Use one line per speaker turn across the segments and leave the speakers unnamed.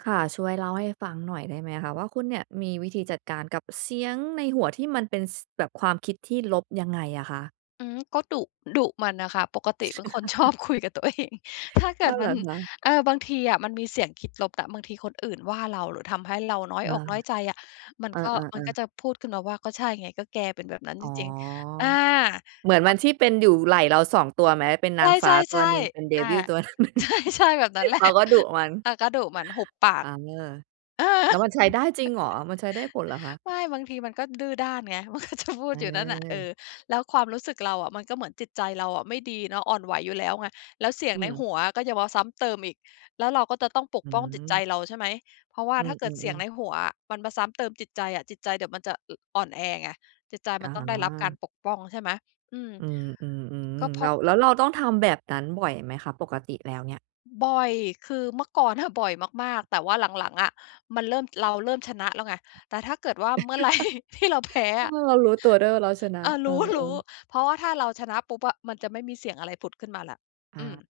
ค่ะ ช่วยเล่าให้ฟังหน่อยได้ไหมคะว่า คุณเนี่ยมีวิธีจัดการกับเสียงในหัวที่มันเป็น ส แบบความคิดที่ลบยังไงอะคะ?
อืม ก็ดุ ดุมันอะค่ะ ปกติเป็นคน ชอบคุยกับตัวเอง ถ้าเก
อ้
ิ
อ
ด
เห
ม
ร
ั
อ
น
คะ?
เออ บางทีอะมันมี เสียงคิดลบอะ บางทีคนอื่นว่าเรา หรือทำให้เราน้อย
อา
อกน้อยใจอะ มั
เ
น
อ
ก็ ม
อ
ันก็
ๆ ๆ
จะพูดขึ้นมาว่า "ก็ใช่ไง ก็แกเป็นแบบนั้น
อ๋
จ
อ
ริง ๆ" อา
เหมือน
แบ
มั
บ
นที่เป็นอยู่ไหล่เรา 2 ตัวไหม เป็นน
ใ
างฟ้าต
ช
ัว
่
หนึ่ง เป็
ๆ
น เด
ๆ อา
วิล ตัวหนึ่ง
ใช่ ๆ แบบนั้น แหละ
เขาก็ดุมัน
เออ ก็ดุมัน หุบปาก
เออ
เออ
แล้วมันใช้ได้จริงเหรอ มันใช้ได้ผลเหรอคะ?
ไม่ บางทีมันก็ดื้อด้านไง มันก็จะพูด อยู่นั่นน่ะ เอ
เออ
อ แล้วความรู้สึกเราอะ มันก็เหมือนจิตใจเราอะไม่ดีเนาะ อ่อนไหวอยู่แล้วไง แล้วเสีย
อ
ง
ื
ในห
ม
ัวอะก็จะมาซ้ำเติมอีก แล้วเราก็จะต้องป
อ
ก
ื
ป้องจิตใจ
ม
เรา ใช่ไหม เพราะว่า
อื
ถ้าเกิดเสียง
อ ๆ ๆ
ในหัวอะมันมาซ้ำเติมจิตใจอะ จิตใจเดี๋ยวมันจะ อ่อนแอไง จิตใจ
อ
ม
๋
ั
อ
นต้องได้รับการปกป้อง ใช่ไหม อืม
อืม
ก็เ
ๆ
พ
ๆ แ
ร
ล
า
้
ะ
ว แล้วเราต้องทำแบบนั้นบ่อยไหมคะ? ปกติแล้วเนี่ย
บ่อย คือเมื่อก่อนอะบ่อยมาก ๆ แต่ว่าหลัง ๆ อะ มันเริ่ม เราเริ่มชนะแล้วไง แต่ถ้าเกิดว่าเมื่อ ไรที่เราแพ้
เอ
อ
อ
ะ
เรารู้ตัวด้วยว่าเราชน
เ
ะ
ออ
เอ
รู
อ
้
ๆ
ๆ เพราะว่าถ้าเราชนะปุ๊บอะ มันจะไม่มีเสียงอะไรผุดขึ้นมาแล้ว
อ
อืม
า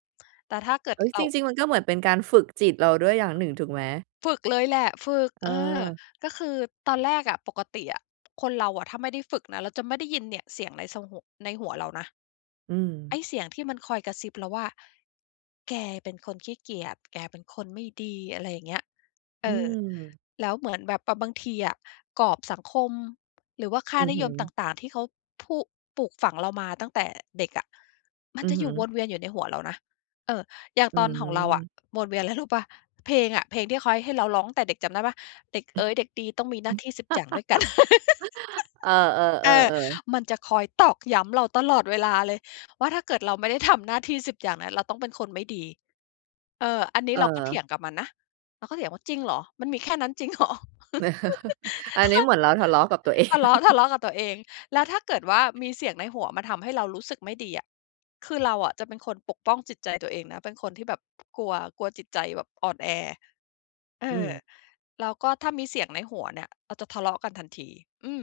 แต่ถ้าเกิด
เฮ้ย
เร
จ
า
ริง ๆ มันก็เหมือนเป็นการฝึกจิตเราด้วยอย่างหนึ่งถูกไหม?
ฝึกเลยแหละ ฝึก เออ
เออ
ก็คือตอนแรกอะ ปกติอะ คนเราอะถ้าไม่ได้ฝึกนะ เราจะไม่ได้ยินเนี่ยเสียงใน ส หุ ในหัวเรานะ
อื
ไ
ม
อ้เสียงที่มันคอยกระซิบเราว่า "แกเป็นคนขี้เกียจ แกเป็นคนไม่ดี" อะไรอย่างเงี้ย เ
อ
อ
ื
อ
ม
แล้วเหมือนแบบ ป บางทีอะ กรอบสังคม หรือว่าค่า
อือ
นิ
ฮึ
ยมต่าง ๆ ที่เขาพูก ปลูกฝังเรามาตั้งแต่เด็กอะ มั
อื
นจ
อ
ะ
ฮ
อ
ึ
ยู่วนเวียนอยู่ในหัวเรานะ เออ อย่าง
อื
ตอนของเราอ
ม
ะ วนเวียนไรรู้เปล่า เพลงอะ เพลงที่เขาให้เราร้องตั้งแต่เด็กจำได้เปล่า "เด็กเอ๋ยเด็กดีต้องมีหน้าที่ 10 อย่างด้วย กัน"
เออ
เออ
ๆ ๆ ๆ
มันจะคอยตอกย้ำเราตลอดเวลาเลย ว่าถ้าเกิดเราไม่ได้ทำหน้าที่ 10 อย่างนั้น เราต้องเป็นคนไม่ดี เออ อันนี
เ
้เราก็เถ
ออ
ียงกับมันนะ เราก็เถียงว่า "จริงเหรอ? มันมีแค่นั้นจริง เหรอ?"
อั
ถ
นน
้
ี้
า
เหมือนเราทะเลาะกับ ตัวเอง
ทะเลาะ ทะเลาะกับตัวเอง แล้วถ้าเกิดว่ามีเสียงในหัวมาทำให้เรารู้สึกไม่ดีอะ คือเราอะจะเป็นคนปกป้องจิตใจตัวเองนะ เป็นคนที่แบบกลัว กลัวจิตใจแบบอ่อนแอ เอ
อื
อ
ม
แล้วก็ถ้ามีเสียงในหัวเนี่ย เราจะทะเลาะกันทันที อืม